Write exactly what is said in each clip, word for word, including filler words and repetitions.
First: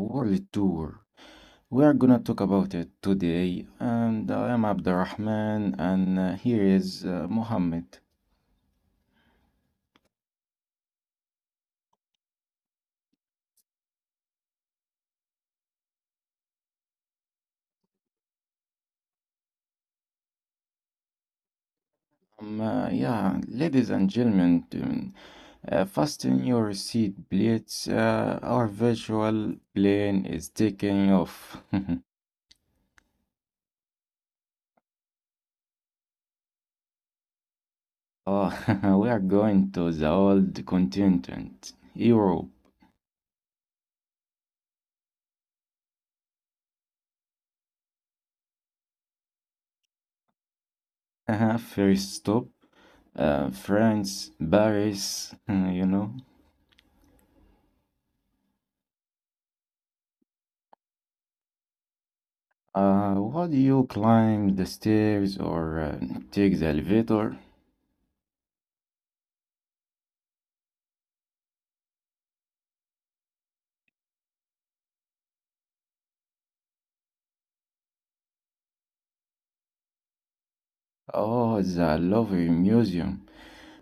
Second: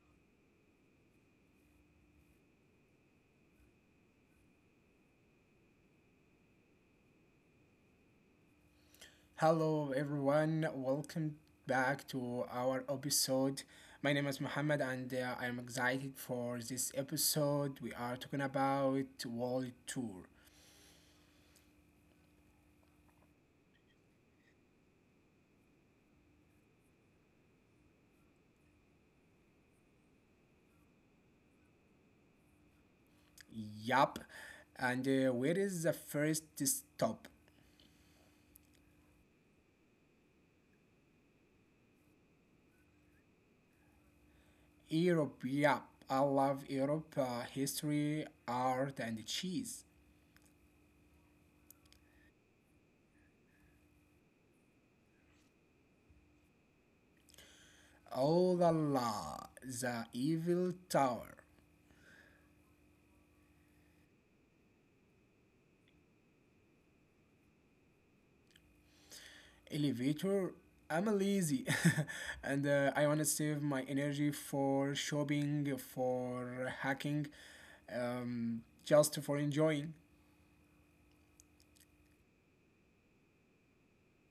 World Tour. We are gonna talk about it today, and I am Abdurrahman, and uh, here is uh, Mohammed. Hello, everyone. Welcome back to our episode. My name is Muhammad, and uh, I am excited for this episode. We are talking about World Tour. Um, uh, yeah, Ladies and gentlemen, um, uh, fasten your seat plates. Uh, our virtual plane is taking off. Yup. And uh, where is the first stop? Oh, we are going to the old continent, Europe. Europe. Yup. I love Europe. Uh, history, art, and cheese. Uh-huh. First stop, uh, France, Paris, you know. Oh la la, the Eiffel Tower. Uh, what do you climb the stairs or uh, take the elevator? Elevator, I'm lazy and uh, I want to save my energy for shopping, for hacking, um, just for enjoying. Oh, the Louvre Museum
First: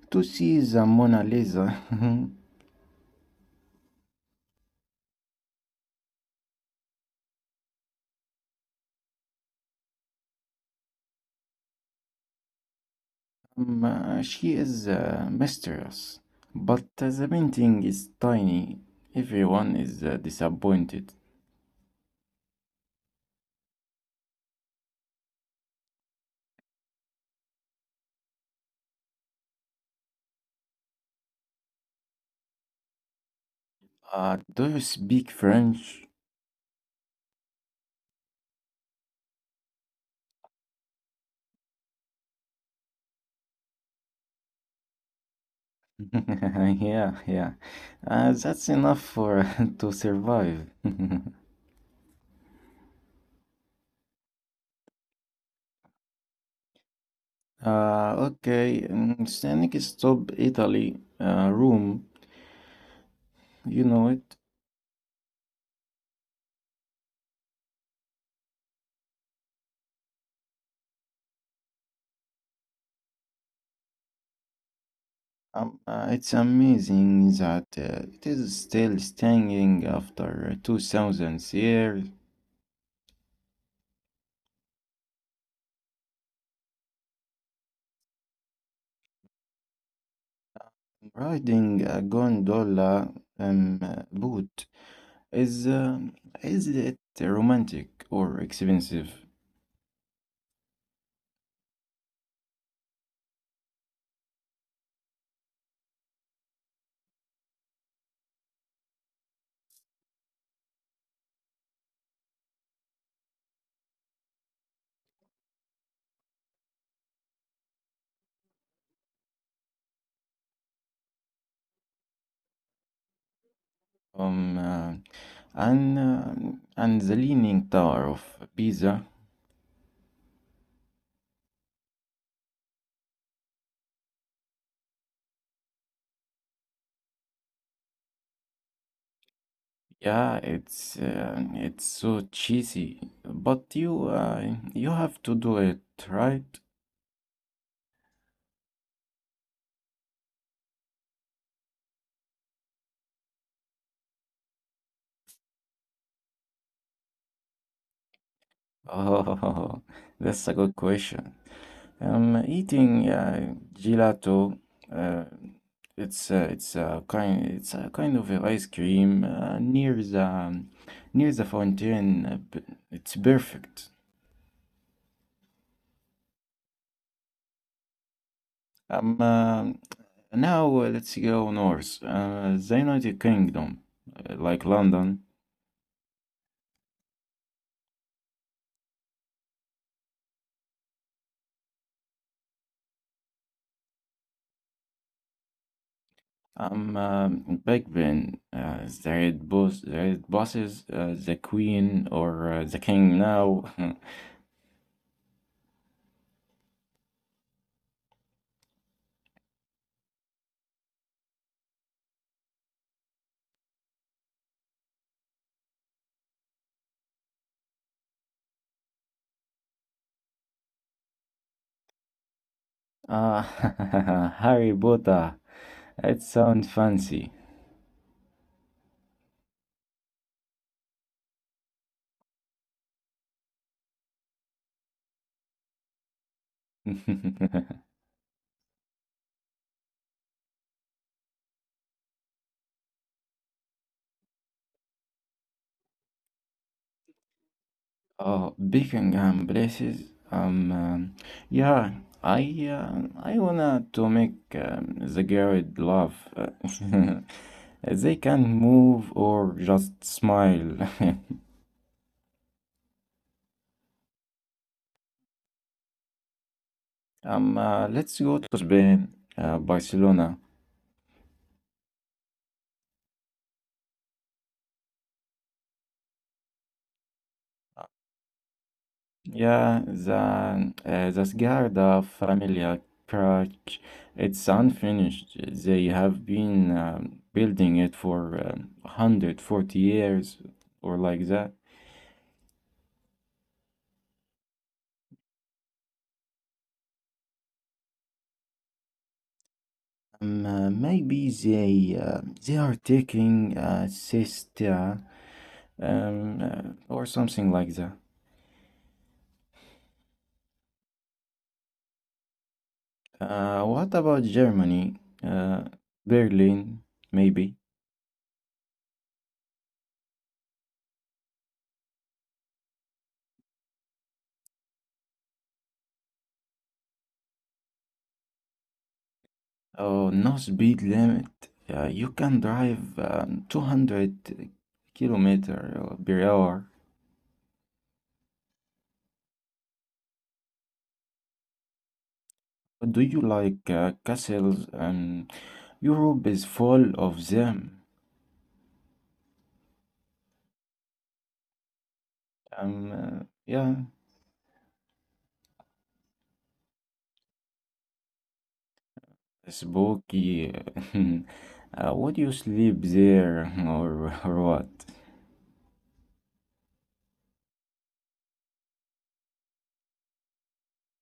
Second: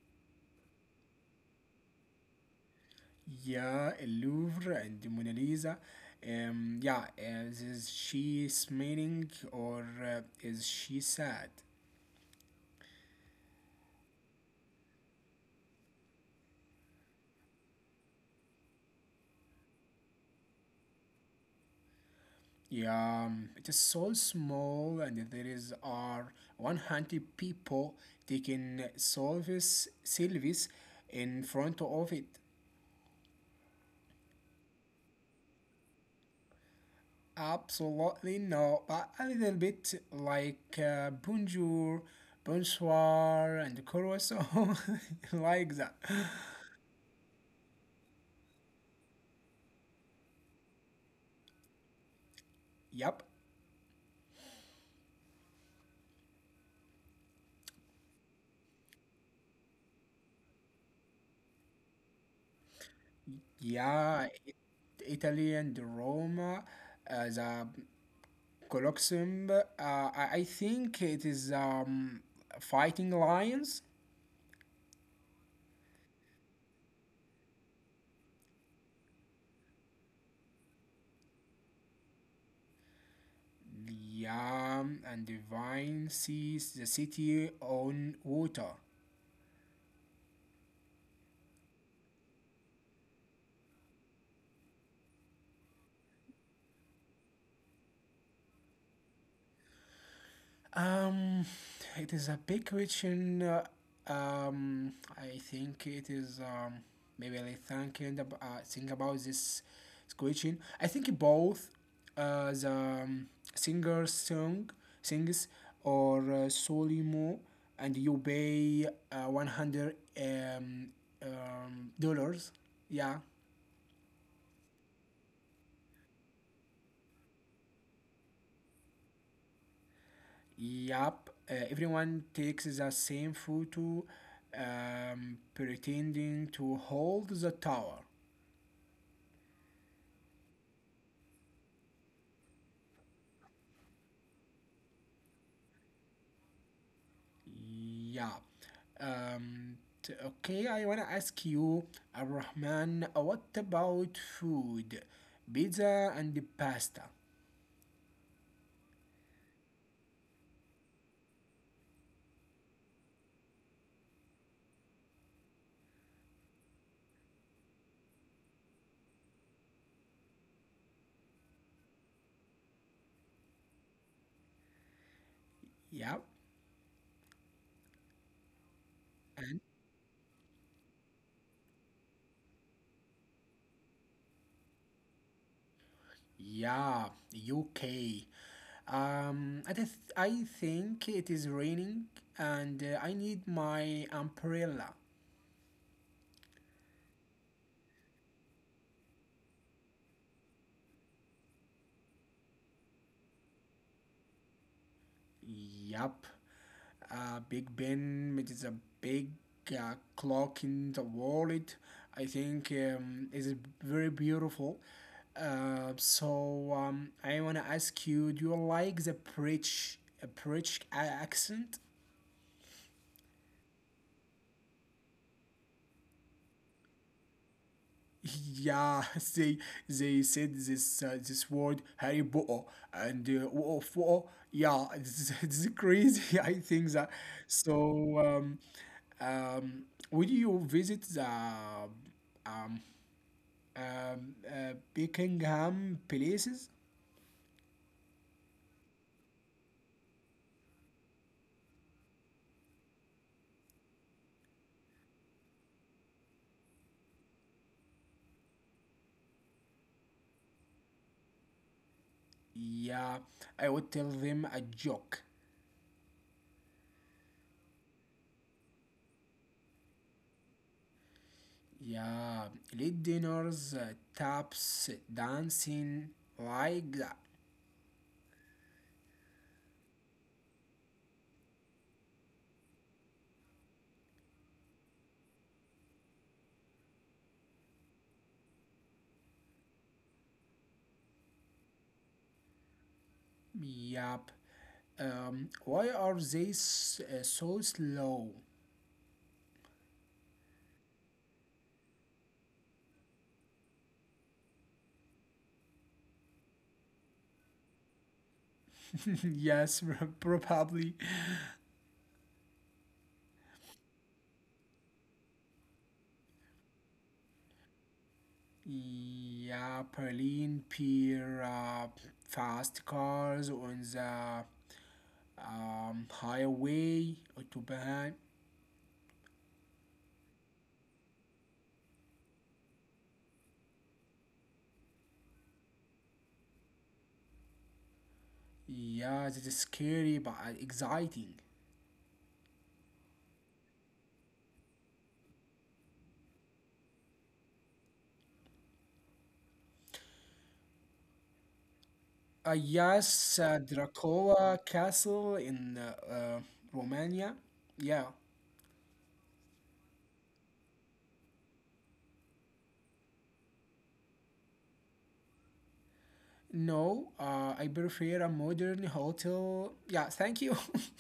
to see the Mona Lisa. Yeah, El Louvre and the Mona Lisa. Um, yeah, is, is she smiling or uh, is she sad? Um, uh, she is a mistress, but uh, the painting is tiny. Everyone is uh, disappointed. Yeah, um, it is so small, and there is are one hundred people taking selfies, selfies in front of it. Uh, do you speak French? Absolutely no, but a little bit like uh, bonjour, bonsoir, and croissant, like that. Yeah, yeah. Uh, that's enough for to survive. Yep. Uh, okay, um, Scenic Stop Italy uh, room, you know Yeah, it. it, Italy and Roma, uh, the Colosseum. Uh, I I think it is um, fighting lions. Um, uh, it's amazing that uh, it is still standing after two thousand years. Yeah, and the vine sees the city on water. Riding a gondola um, boat is uh, is it romantic or expensive? Um, it is a big question. uh, Um, I think it is. Um, maybe I think and ab- uh, think about this question. I think both, uh, the um, singer song sings or uh, Solimo, and you pay uh, one hundred um, um dollars. Yeah. Um, uh, and uh, and the Leaning Tower of Pisa. Yup, uh, everyone takes the same photo um, pretending to hold the tower. Yeah, it's uh, it's so cheesy, but you uh, you have to do it, right? Yeah. Um, t- okay, I wanna ask you, Abrahman, what about food? Pizza and the pasta. Oh, that's a good question. Um, eating uh, gelato. Uh, it's uh, it's a kind it's a kind of a ice cream uh, near the near the fountain. uh, b- It's perfect. Yeah. Um, uh, And And Now uh, let's go north. Uh, the United Kingdom, uh, like London. yeah, U K. Um, I, th- I think it is raining and uh, I need my umbrella. um, um, Big Ben, uh, the Red Boss, the Red Bosses, uh, the Queen or uh, the King now. Yup. Uh, Big Ben with a big uh, clock in the wallet, I think um, is very beautiful. Uh, so um, I wanna ask you, do you like the British, uh, British accent? uh, Harry Potter. It sounds fancy. Yeah, they they said this uh, this word Harry Potter and uh, what what yeah, it's, it's crazy. I think that so. Um, um, would you visit the um, uh, Buckingham places? Oh, Buckingham places. Um, um, yeah, I uh, I wanna to make um, the girl love. They can move or just smile. Yeah, I would tell them a joke. Um, uh, let's go to Spain, uh, Barcelona. Yeah, late dinners, uh, taps, dancing, like that. Yeah, the uh, the Sagrada Familia church, it's unfinished. They have been um, building it for um, one hundred forty years or like that. Yep. Um, why are they s- uh, so slow? Um, uh, maybe they uh, they are taking a siesta um, uh, or something like that. Yes, probably. Uh, what about Germany? Uh, Berlin, maybe. Yeah, Berlin peer uh, fast cars on the um, highway autobahn. Oh, no speed limit. Uh, you can drive um, two hundred kilometer uh, per hour. Yeah, that is scary but uh, exciting. Do you like uh, castles? Um, Europe is full of them. Uh, Um, uh, Yes, uh, yeah, Dracula Castle in uh, uh, Romania. Yeah. Spooky. uh, would you sleep there or, or what? No, uh, I prefer a modern hotel. Yeah, thank you.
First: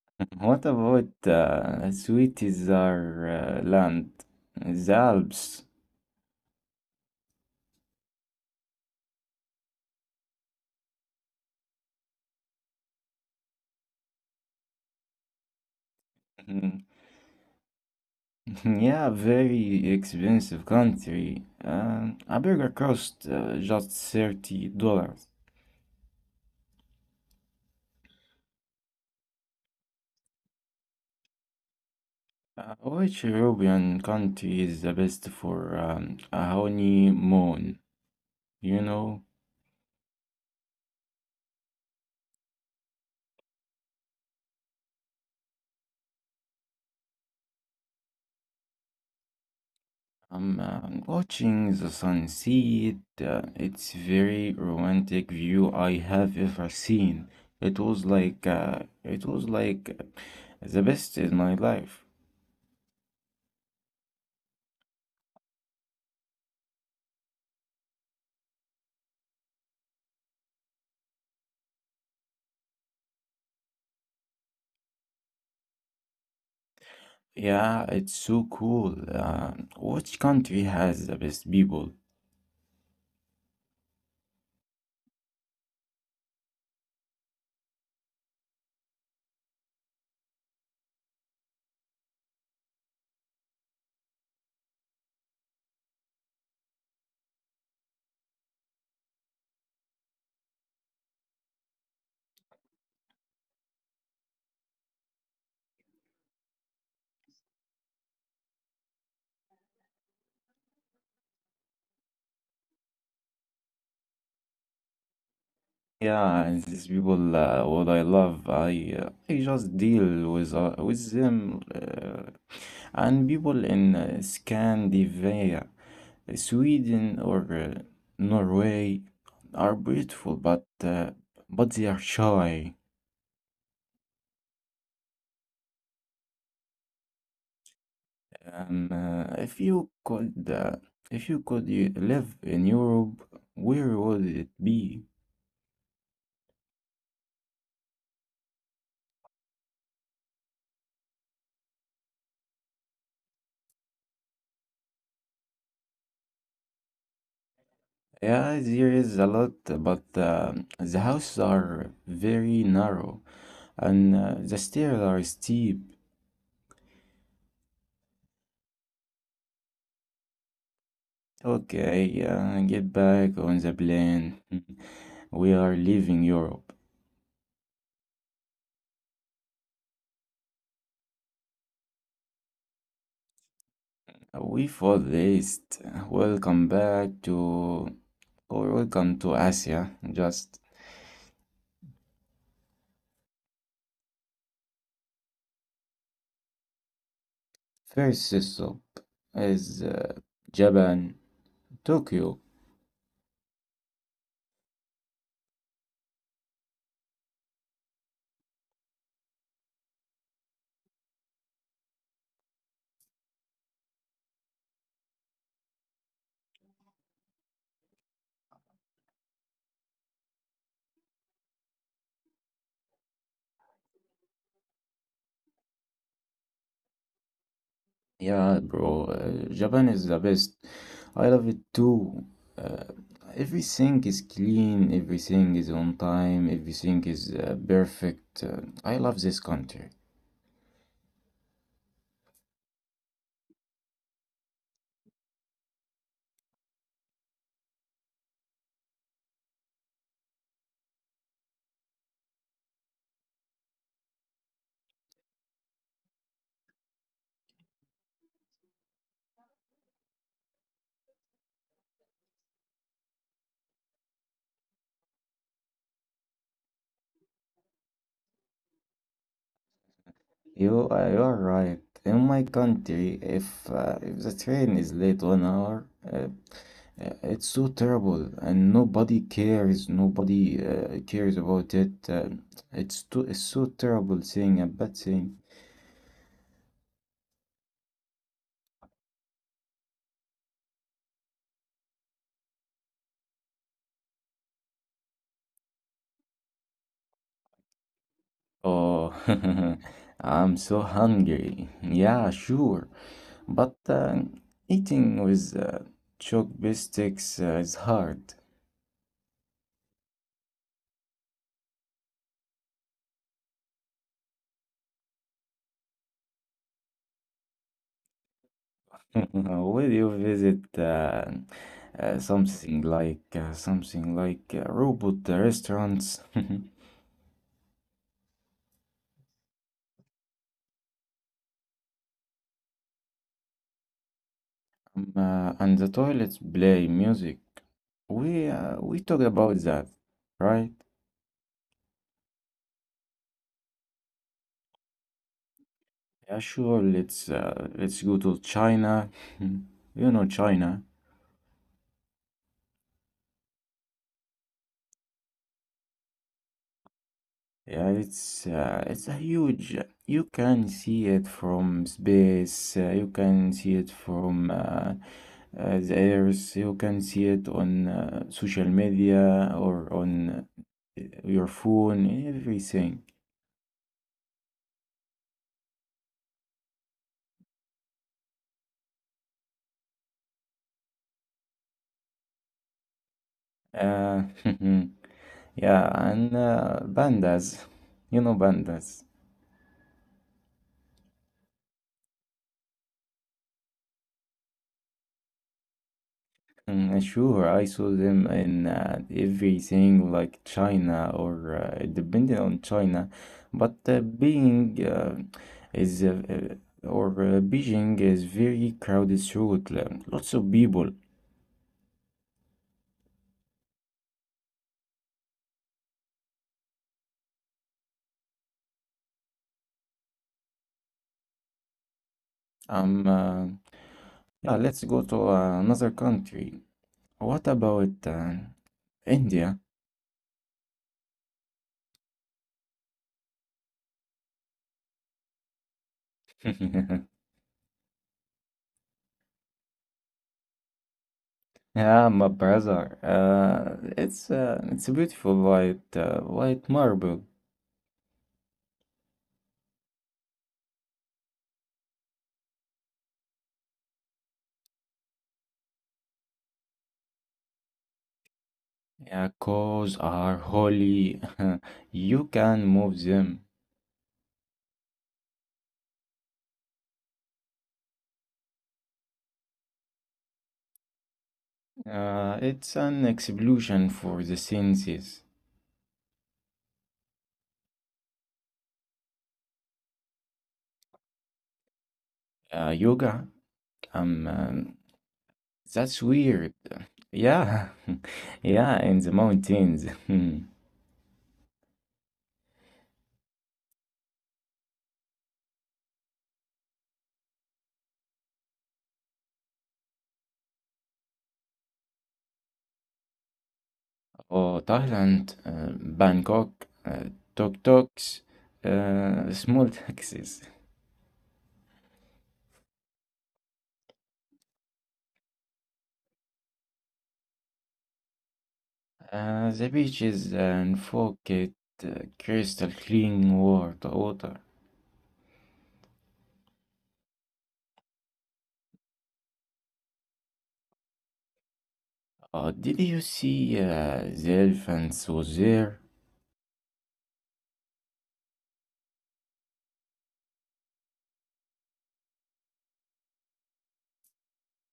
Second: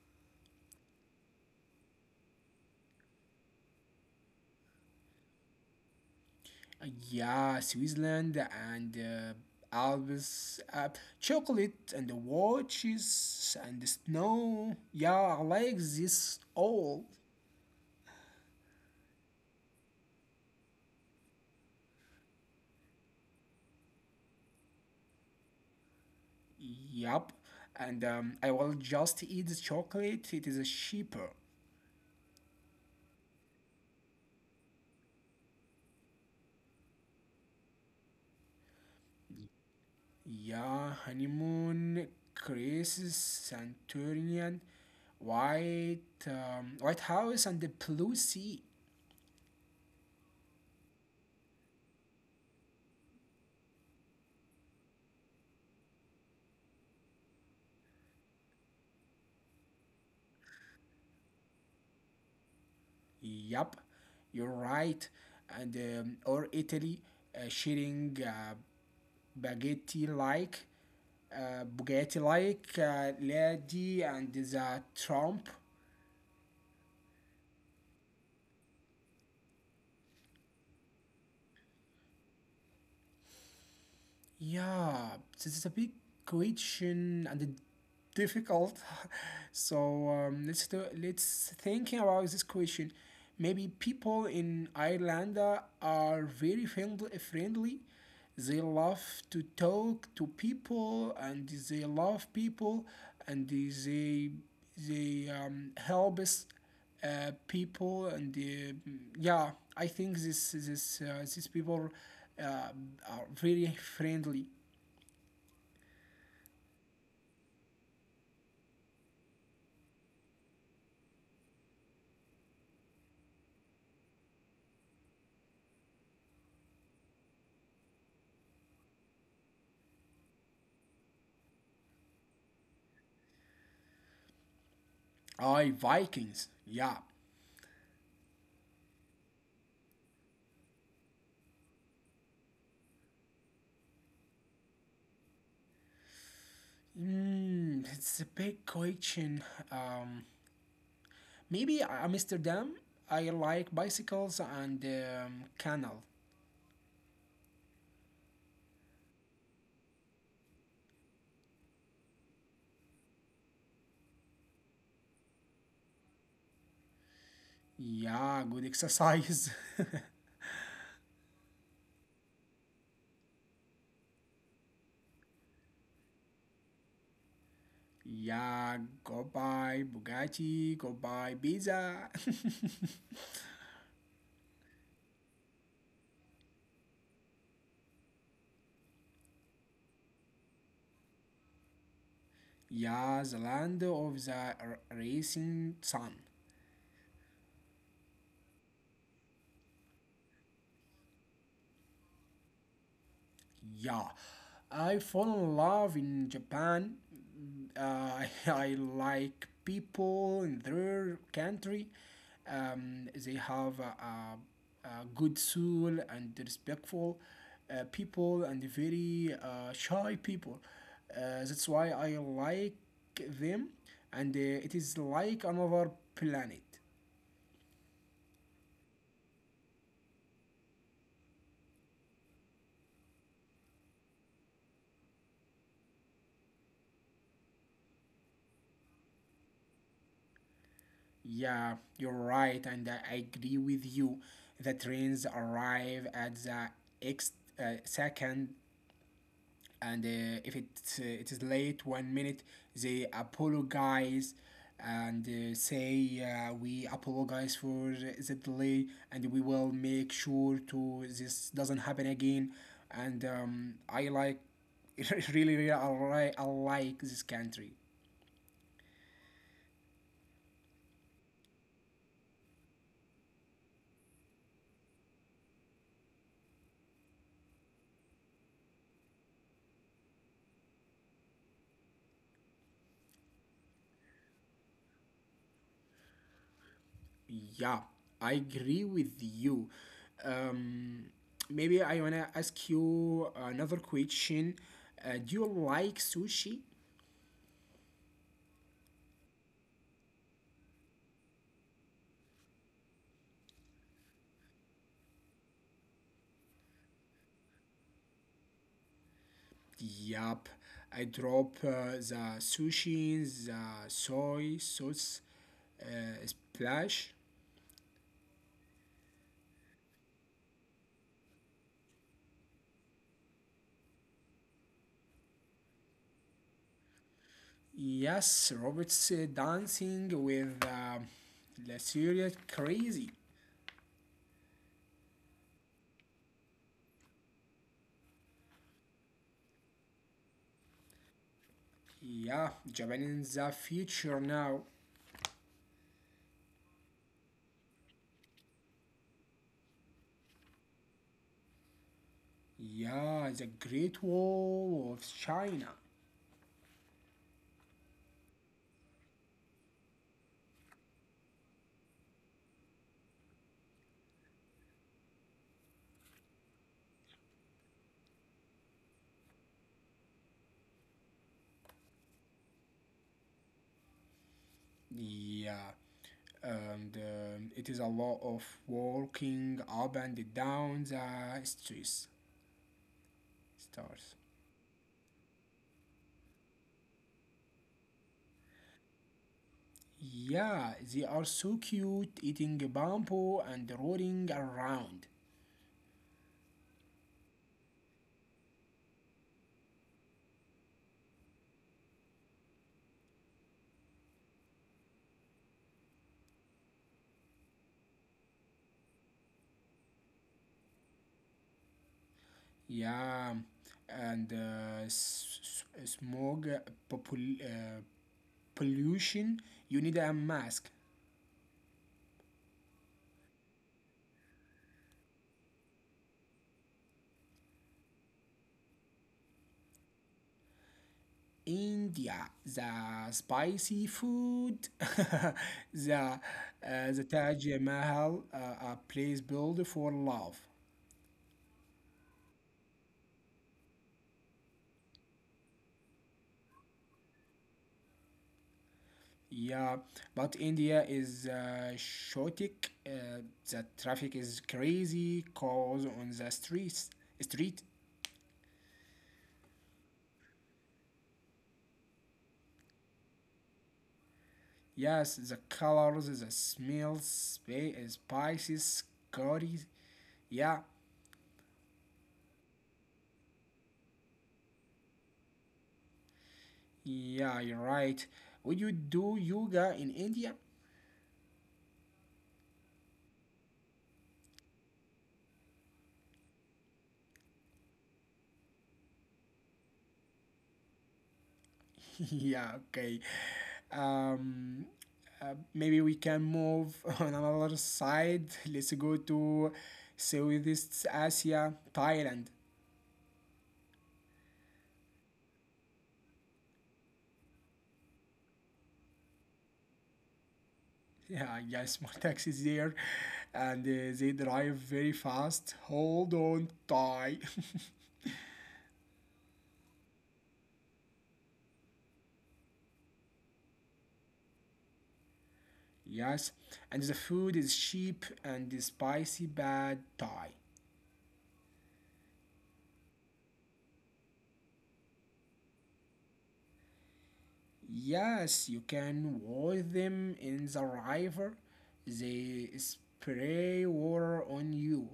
What about uh, Switzerland, the Alps? Yeah, Switzerland and uh, Alps, uh, chocolate and the watches and the snow. Yeah, I like this Mhm. all. Yeah, very expensive country. Um, a burger costs uh, just thirty dollars. Yup. And um, I will just eat the chocolate. It is cheaper. Uh, which European country is the best for um, a honeymoon? You know, Yeah, honeymoon, Greece, Santorini, White, um, White House, and the Blue Sea. I'm uh, watching the sunset. Uh, it's very romantic view I have ever seen. It was like uh, it was like uh, the best in my life. Yup, you're right. And um, or Italy, uh, sharing uh, spaghetti like, uh, Bugatti like, uh, lady, and the Trump. Yeah, it's so cool. Uh, which country has the best people? Yeah, this is a big question and difficult. so um, let's do, let's thinking about this question. Maybe people in Ireland are very friendly. friendly. They love to talk to people, and they love people, and they they um, help us uh, people and uh, yeah, I think this this uh, these people uh, are very friendly. Yeah, and these people, uh, what I love, I uh, I just deal with uh, with them, uh, and people in uh, Scandinavia, uh, Sweden or uh, Norway are beautiful, but uh, but they are shy. I, Vikings, yeah. Um, uh, if you could, uh, if you could uh, live in Europe, where would it be? Mm, it's a big question, um, maybe uh, Amsterdam. I like bicycles and um, canal. Yeah, there is a lot, but uh, the houses are very narrow and uh, the stairs are steep. Yeah, good exercise. Okay, uh, get back on the plane. We are leaving Europe. Yeah, go buy Bugatti, go buy pizza. We for this. Welcome back to, or welcome to Asia. Just Yeah, the land of the r- racing sun. first stop is uh, Japan, Tokyo. Yeah, I fall in love in Japan. Mm, Uh, I like people in their country. Um, they have a, a, a good soul and respectful uh, people and very uh, shy people. Uh, that's why I like them, and uh, it is like another planet. Yeah, bro, uh, Japan is the best. I love it too. Uh, everything is clean, everything is on time, everything is uh, perfect. Uh, I love this country. Yeah, you're right, and uh, I agree with you. The trains arrive at the X uh, second, and uh, if it uh, it is late one minute, they apologize and uh, say uh, we apologize for the delay, and we will make sure to this doesn't happen again. And um, I like really, really, I like, I like this country. You, uh, you are right. In my country, if uh, if the train is late one hour, uh, uh, it's so terrible, and nobody cares. Nobody uh, cares about it. Uh, it's too, it's so terrible thing, a bad thing. Yeah, I agree with you. Um, Maybe I wanna ask you another question. Uh, do you like sushi? Oh, I'm so hungry. Yeah, sure. But uh, eating with uh, chopsticks uh, is hard. Yup, I drop uh, the sushi, in the soy sauce uh, splash. Will you visit uh, uh, something like uh, something like uh, robot restaurants. Yes, Robert's uh, dancing with uh, La Syria crazy. Um, uh, and the toilets play music? We uh, we talk about that, right? Yeah, Japan is the future now. Yeah, sure. Let's uh, let's go to China. You know China. Yeah, the Great Wall of China. Yeah, it's uh, it's a huge. You can see it from space. Uh, you can see it from uh, uh, the earth. You can see it on uh, social media or on uh, your phone. Everything. Yeah, and um, it is a lot of walking up and down the streets. Stars. Uh, yeah, and uh, pandas. You know pandas. Yeah, they are so cute, eating bamboo and rolling around. Mm, sure, I saw them in uh, everything like China or uh, depending on China, but uh, Beijing uh, is uh, uh, or uh, Beijing is very crowded throughout, uh, lots of people. Yeah, and uh, s- s- smog uh, popul- uh, pollution. You need a mask. Um, uh, yeah, let's go to another country. What about uh, India? India, the spicy food, the uh, the Taj Mahal, uh, a place built for love. Yeah, my brother. Uh, it's uh, it's a beautiful white uh, white marble. Yeah, but India is uh, chaotic. Uh, the traffic is crazy, cars on the streets. Street, Yeah, cows are holy. You can move them. yes, the colors, the smells, spa- spices, curries. Yeah, Uh, it's an explosion for the senses. yeah, you're right. Would you do yoga in India? Uh, yoga? Um, um, that's weird. Yeah, yeah, in the mountains. Hmm. Yeah, okay. Um, uh, Maybe we can move on another side. Let's go to Southeast Asia, Thailand. Oh, Thailand, uh, Bangkok, uh, tuk tuks, uh, small taxis. Yeah, yes, more taxis there, and uh, they drive very fast. Hold on, Thai. Uh, the beaches and forget uh, crystal clean water. water. Yes, and the food is cheap and the spicy bad Thai. Oh, did you see uh, the elephants was there? Yes, you can wash them in the river. They spray water on you.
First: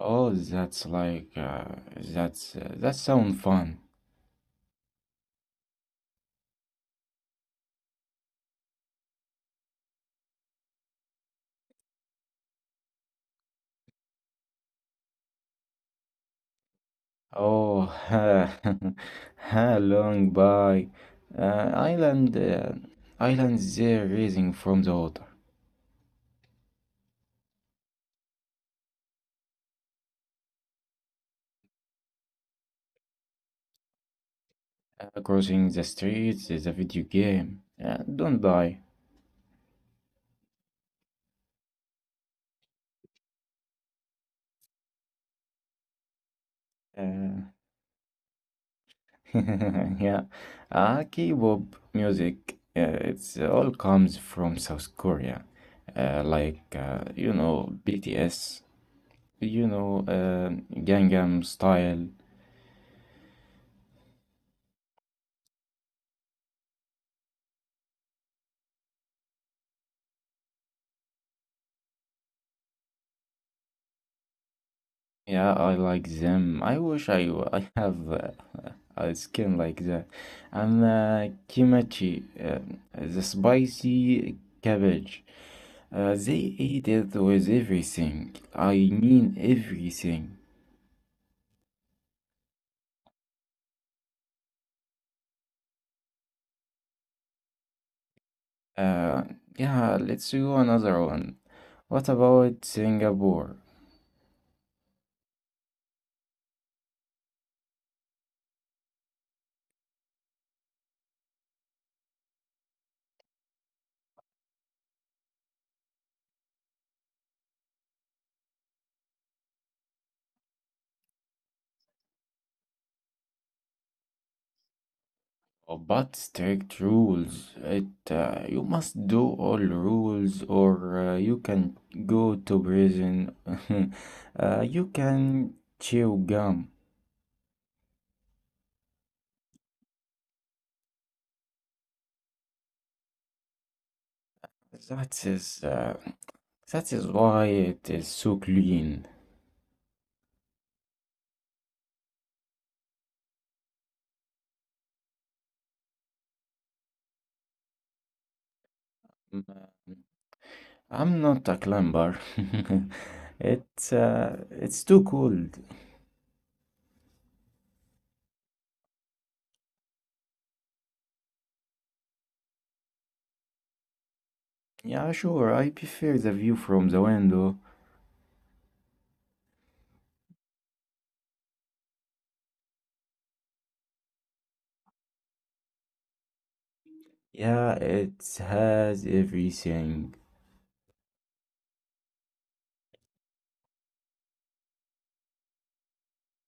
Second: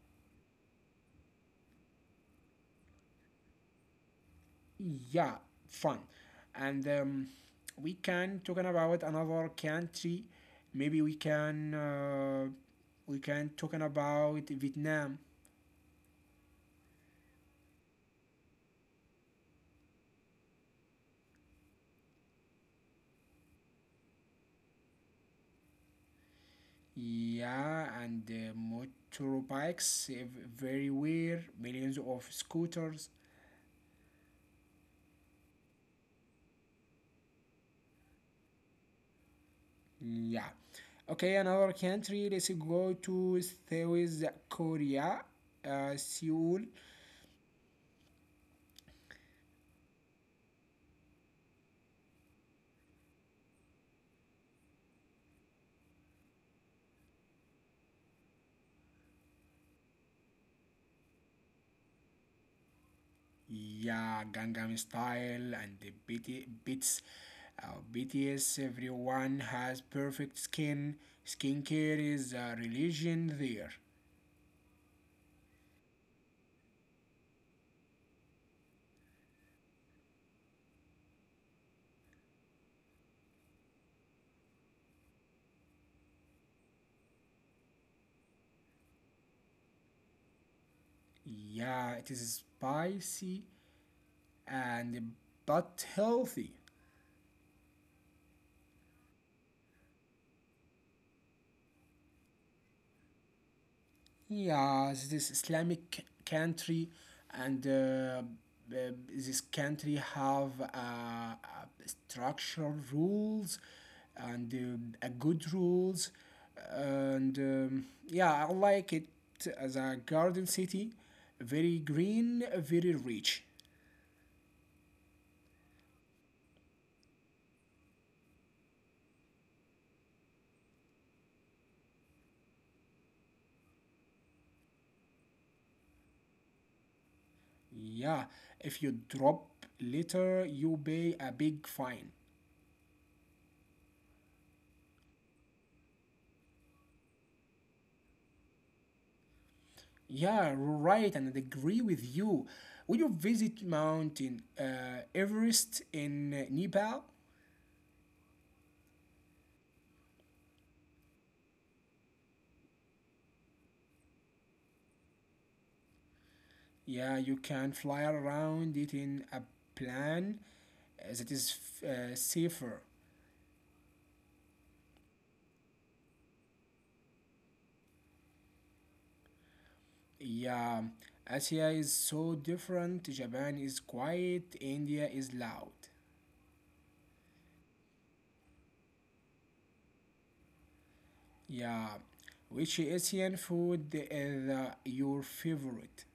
Oh, that's like uh, that's uh, that sound fun. Yeah, fun. And um, we can talking about another country. Maybe we can uh, we can talking about Vietnam. Oh, ha, long by uh, island uh, islands there raising from the water, Yeah, and uh, motorbikes ev- very weird. Millions of scooters. uh, crossing the streets is a video game. Uh, don't die. Yeah. Okay, another country. Let's go to South Korea, uh, Seoul. Uh, Yeah, uh, K-pop music, uh, it's all comes from South Korea, uh, like uh, you know B T S, you know uh, Gangnam Style. Yeah, Gangnam Style and the B T bits. Uh, B T S, everyone has perfect skin. Skincare is a religion there. Yeah, I like them. I wish I w- I have uh, a skin like that. And uh, kimchi, uh, the spicy cabbage. Uh, they eat it with everything. I mean everything. Yeah, it is spicy and but healthy. Uh, yeah, let's do another one. What about Singapore? Yeah, this Islamic country and uh, uh, this country have uh, uh, structural rules and uh, a good rules and um, yeah, I like it as a garden city, very green, very rich. Oh, but strict rules. It uh, You must do all rules, or uh, you can go to prison. uh, you can chew gum. Yeah, if you drop litter, you pay a big fine. That is uh, that is why it is so clean. Yeah, right, and I agree with you. When you visit mountain uh, Everest in uh, Nepal, Mm, I'm not a climber. It's uh, it's too cold. yeah, you can fly around it in a plane uh, that is f- uh, safer. Yeah, sure. I prefer the view from the window. Yeah, Asia is so different. Japan is quiet. India is loud. Yeah, it has everything. Yeah, which Asian food is uh, your favorite?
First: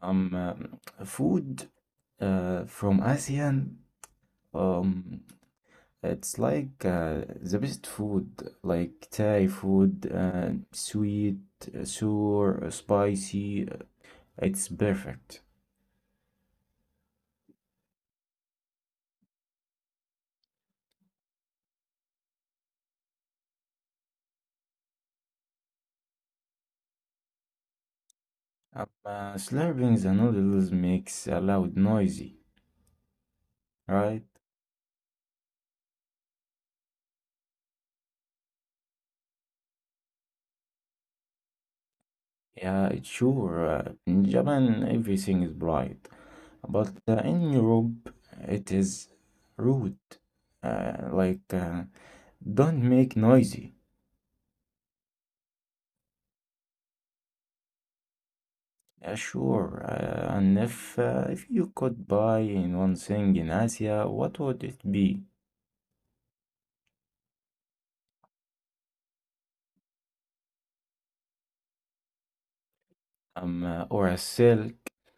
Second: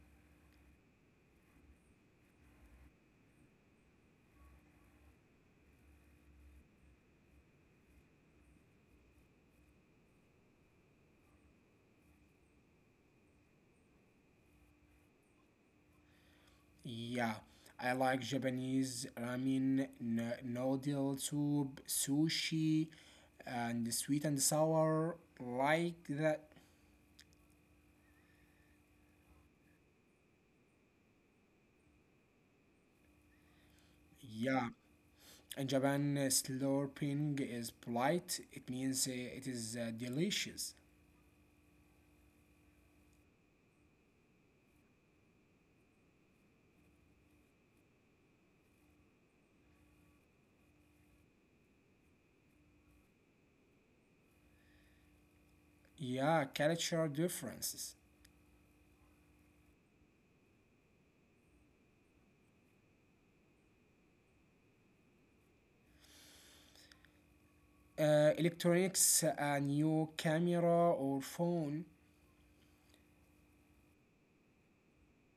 Um, um, Food uh, from ASEAN, um, it's like uh, the best food, like Thai food, uh, sweet, uh, sour, uh, spicy. Uh, It's perfect. Yeah, I like Japanese ramen, n- noodle soup, sushi, and sweet and sour like that. Um, uh, slurping the noodles makes a loud noisy, right? Yeah, in Japan, uh, slurping is polite. It means uh, it is uh, delicious. Yeah, it's sure. Uh, in Japan, everything is bright, but uh, in Europe, it is rude. Uh, like, uh, don't make noisy. Yeah, cultural differences. Yeah, sure. Uh, and if uh, if you could buy in one thing in Asia, what would it be? Uh, electronics, a new camera or phone Um, uh, or a silk,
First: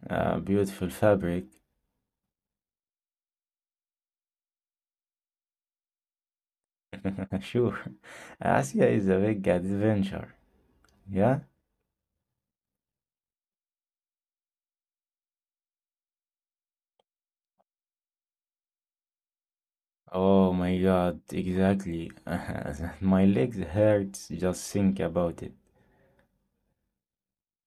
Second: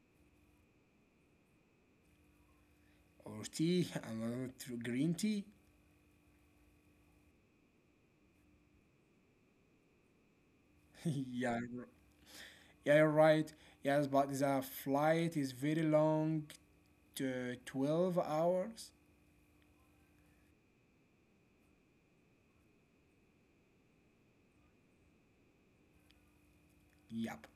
uh, beautiful fabric. or tea, another tr- green tea. Sure. Asia is a big adventure. Yeah? yeah, yeah, you're right. Yes, but the flight is very long, to twelve hours. Oh my God, exactly. My legs hurts just think about it. Yep.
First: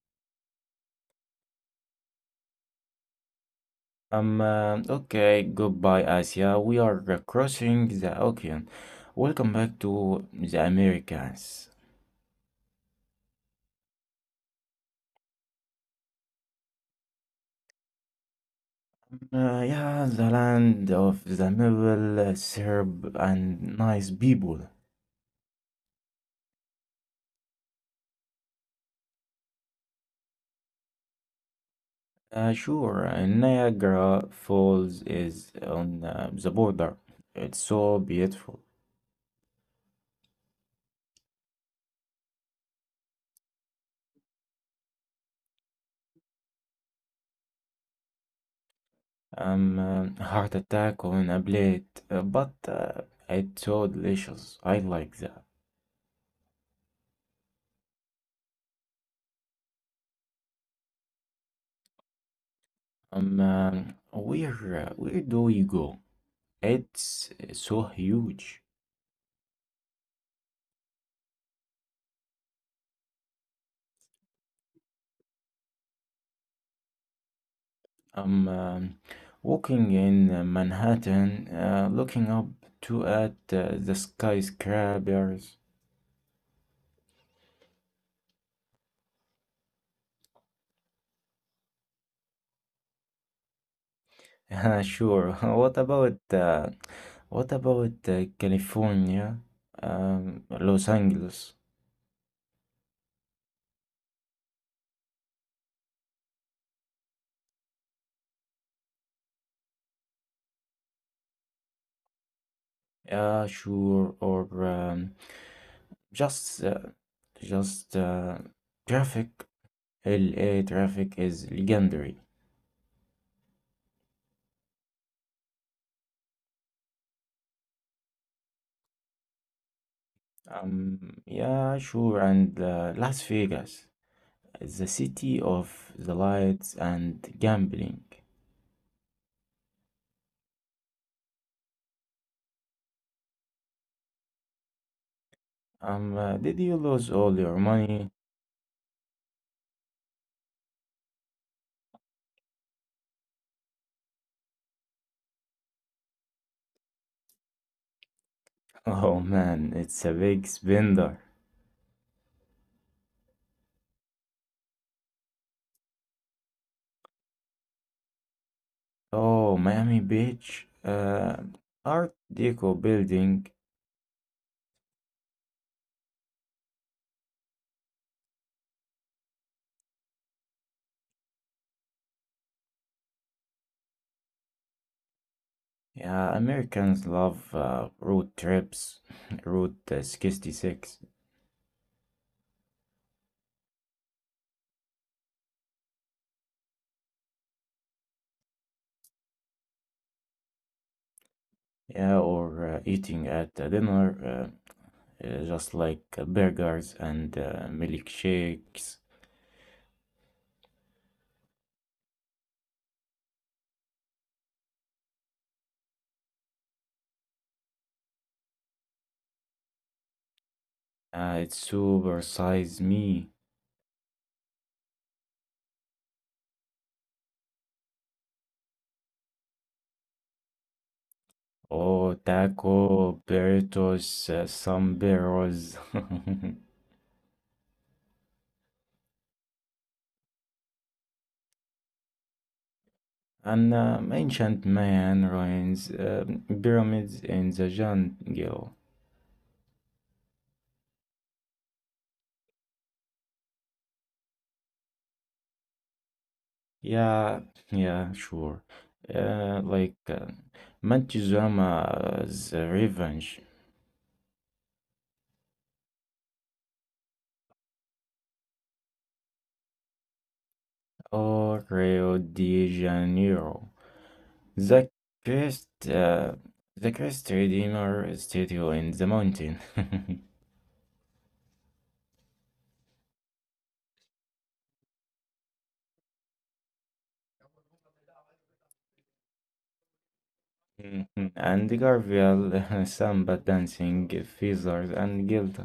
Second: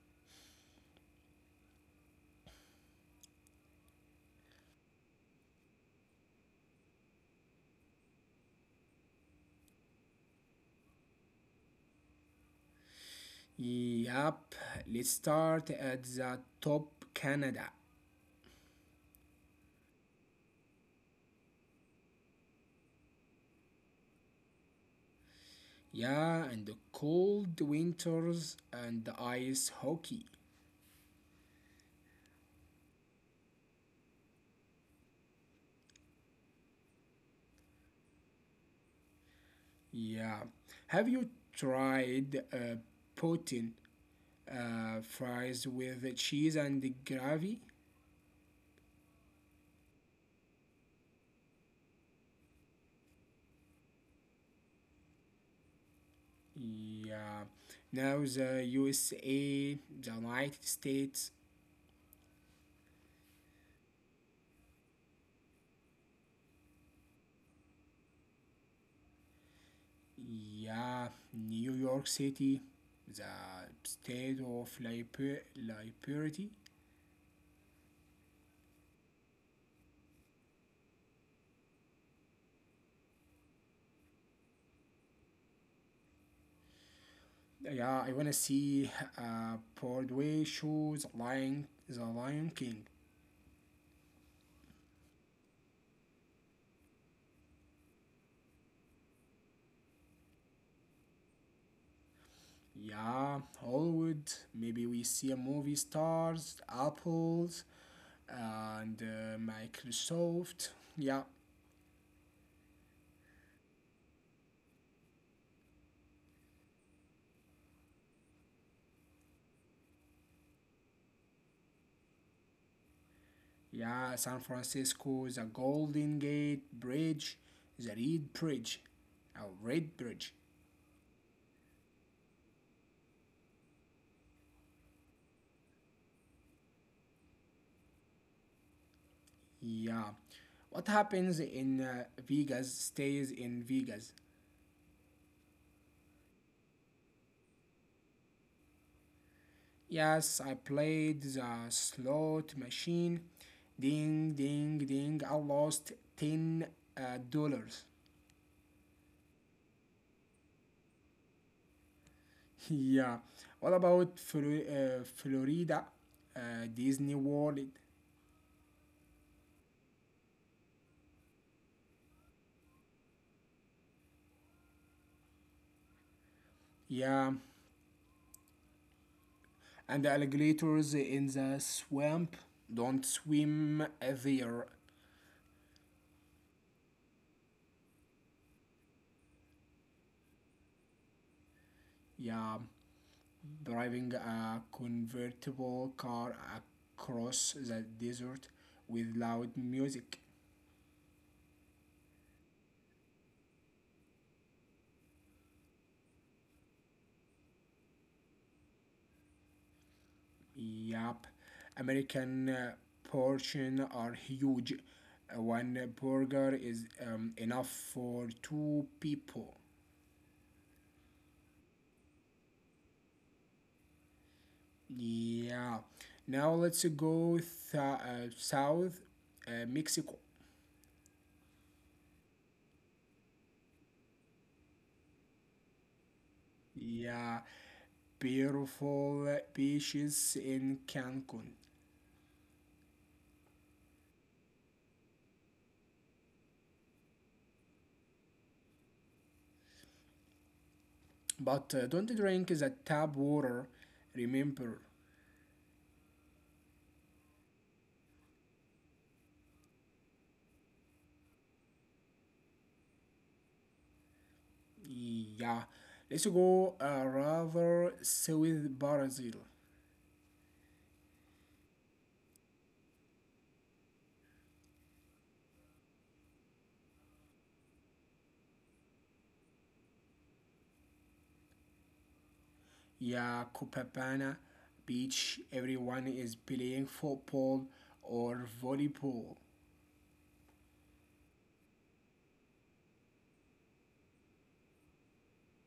Um, uh, okay, goodbye, Asia. We are crossing the ocean. Welcome back to the Americas. Yep. Let's start at the top, Canada. Uh, yeah, the land of the maple syrup and nice people. Yeah, and the cold winters and the ice hockey. Uh, sure, uh, Niagara Falls is on uh, the border. It's so beautiful. Yeah. Have you tried uh, poutine uh, fries with cheese and gravy? Um, uh, heart attack on a plate, uh, but uh, it's so delicious. I like that. Yeah. Now the U S A, the United States. Um, uh, where uh, where do we go? It's so huge. Yeah, New York City, the state of liber- liberty. I'm um, walking in uh, Manhattan, uh, looking up to at uh, the skyscrapers. Yeah, I wanna see a Broadway shows The Lion, The Lion King. Uh, sure. What about uh, what about uh, California, um, Los Angeles? Yeah, Hollywood. Maybe we see a movie stars, Apples, and uh, Microsoft. Yeah, Yeah, sure. Or um, just uh, just uh, traffic. L A traffic is legendary. yeah, San Francisco, the Golden Gate Bridge, the Red Bridge, a Red Bridge. Um, yeah, sure. And uh, Las Vegas, the city of the lights and gambling. Yeah. What happens in uh, Vegas stays in Vegas. Um, uh, did you lose all your money? Yes, I played the slot machine. Ding, ding, ding. I lost ten uh, dollars. Oh man, it's a big spender. yeah. What about Flo- uh, Florida, uh, Disney World? Oh, Miami Beach, uh, Art Deco building. Yeah. And the alligators in the swamp don't swim there. Yeah, Americans love uh, road trips. Route uh, sixty-six. Yeah. Driving a convertible car across the desert with loud music. Yeah, or uh, eating at a dinner, uh, uh, just like uh, burgers and uh, milkshakes. Yup, American uh, portions are huge. Uh, One burger is um, enough for two people. Uh, it's super size me. Yeah. Now let's go th- uh, south, uh, Mexico. Oh, taco, burritos, uh, sombreros. Yeah. Beautiful beaches in Cancun. And uh, ancient Mayan ruins, uh, pyramids in the jungle. But uh, don't drink the tap water, remember. Yeah, yeah, sure. Uh, like uh, Montezuma's Revenge Yeah, let's go uh, rather South Brazil. or Rio de Janeiro. The Christ, uh, the Christ Redeemer statue in the mountain. Yeah, Copacabana Beach. Everyone is playing football or volleyball. Mhm. And the Garfield, samba dancing, feathers, and guilt.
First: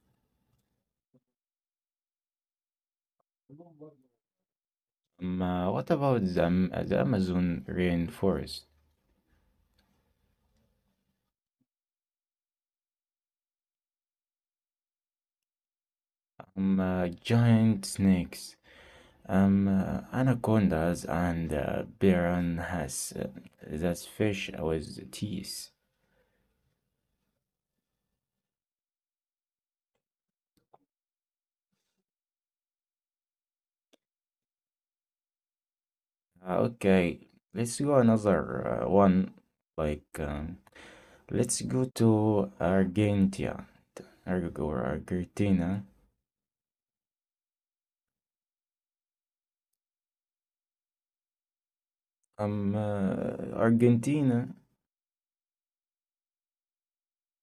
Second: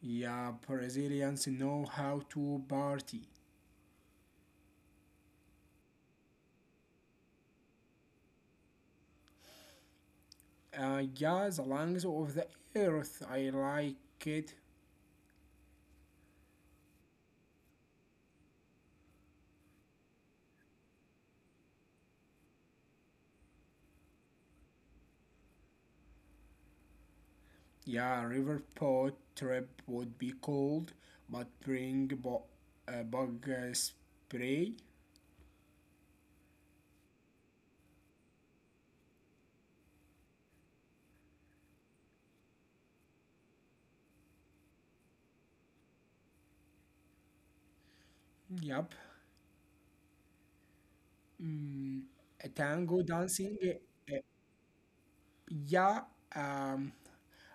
Yeah, Brazilians know how to party. Um, uh, what about the, Am- the Amazon rainforest? Uh, yeah, the lungs of the earth. I like it. Um, uh, giant snakes, um, uh, anacondas, and uh, piranhas. Uh, that's fish with teeth. Yeah, river boat trip would be cold, but bring bo- uh, bug uh, spray. Uh, okay, let's go another uh, one. Like, um, let's go to Argentina. Arg- or Argentina. Yep. Mm, a Um, tango dancing. uh, uh, Argentina. Yeah. Um,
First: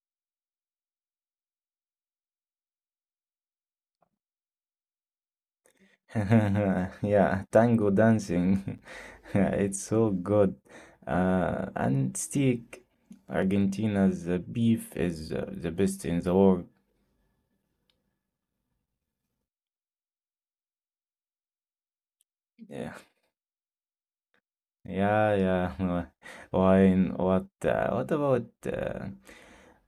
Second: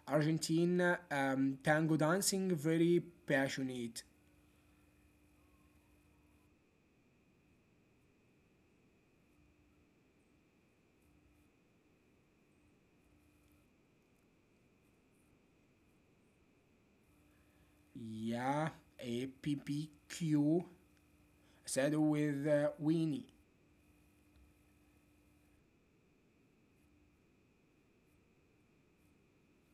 Argentina um, tango dancing very passionate. Yeah, tango dancing. It's so good. Uh, and steak. Argentina's uh, beef is uh, the best in the world. Yeah. A P P Q. P P Q said with uh, Yeah, Winnie. yeah, yeah. Wine. What? Uh, what about? Uh,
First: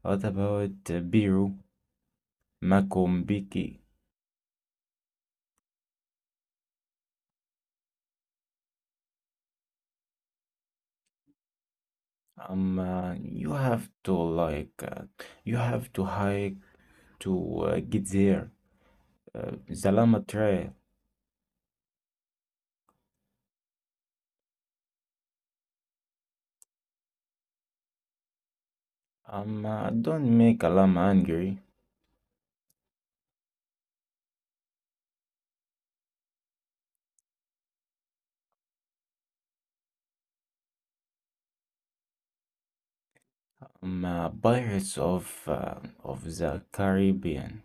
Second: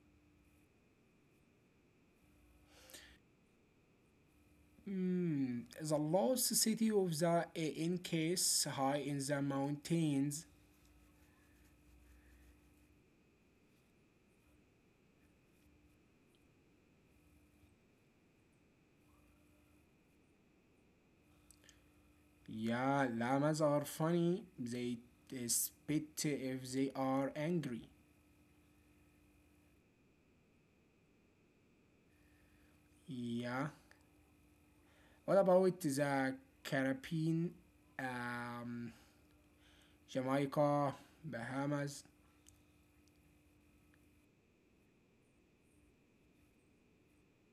what about uh, Peru? Macombiki. Mm, the lost city of the uh, in case high in the mountains. Um, uh, you have to like. Uh, you have to hike to uh, get there. Uh, the llama trail. Yeah, llamas are funny. They uh, spit if they are angry. Um, uh, don't make a llama angry. Yeah. What about the Caribbean, um, Jamaica, Bahamas? Um, uh, Pirates of uh, of the Caribbean.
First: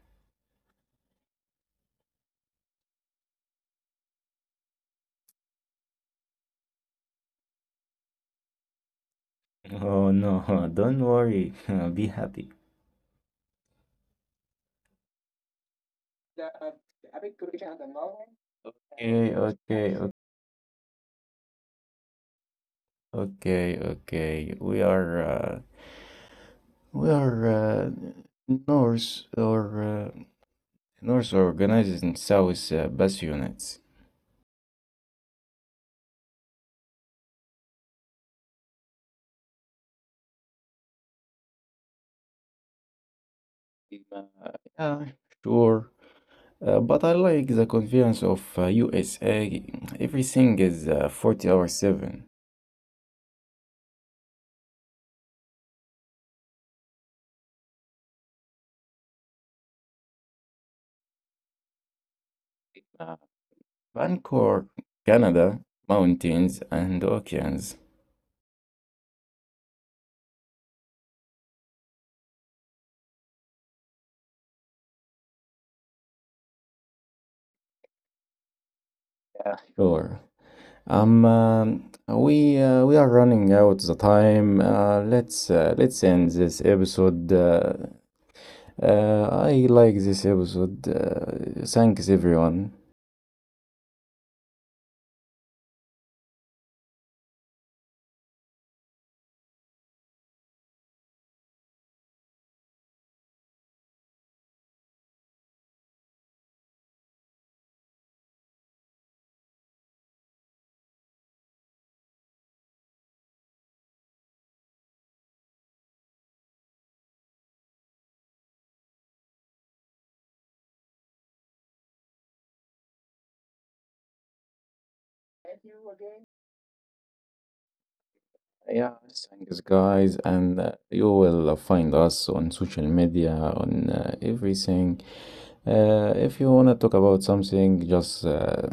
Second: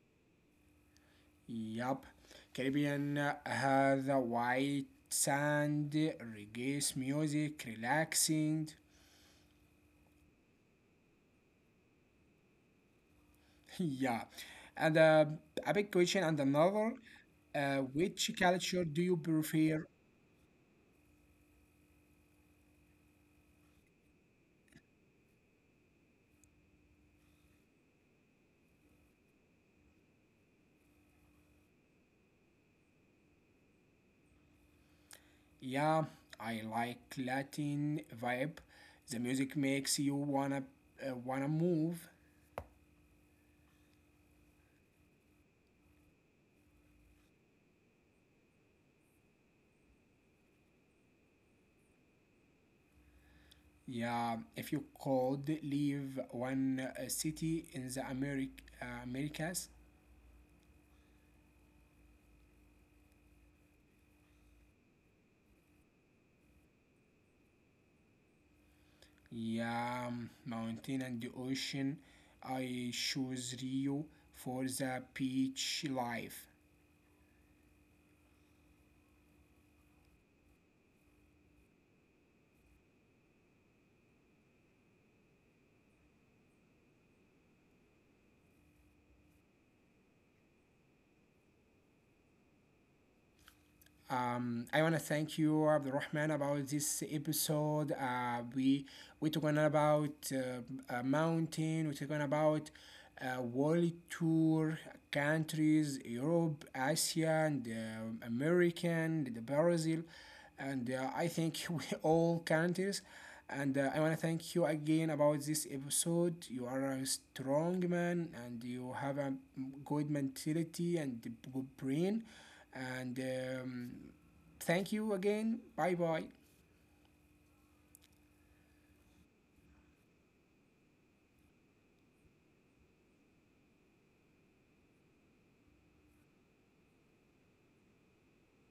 Yup. Caribbean has a white sand, reggae music, relaxing. Oh no, don't worry. Be happy. yeah. And uh, a big question and another. Uh, which culture do you Okay, prefer? okay, o- okay, okay. We are uh, we are uh, North or uh, North organized in South uh, bus units. Yeah, I like Latin vibe. The music makes you wanna uh, wanna move. Yeah, sure. Uh, but I like the convenience of uh, U S A. Everything is uh, forty hours seven. Yeah, if you could leave one uh, city in the Americ- uh, Americas, Uh, Vancouver, Canada, mountains and oceans. yeah, mountain and the ocean, I choose Rio for the beach life. Sure. Um, um, we uh, we are running out the time. Uh, let's uh, let's end this episode. Uh, uh, I like this episode. Uh, thanks everyone. Um, I want to thank you, Abdurrahman, about this episode. Uh, we we talking about uh, a mountain. We talking about uh, world tour countries, Europe, Asia, and uh, American, the Brazil, and uh, I think we all countries. And uh, I want to thank you again about this episode. You are a strong man, and you have a good mentality and good brain and um, thank you again. Bye bye. Yeah, thanks guys, and uh, you will find us on social media on uh, everything. Uh, if you wanna talk about something, just uh,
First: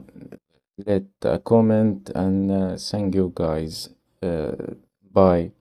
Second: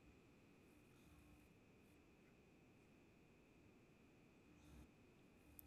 let a comment and uh, thank you guys. Uh, bye.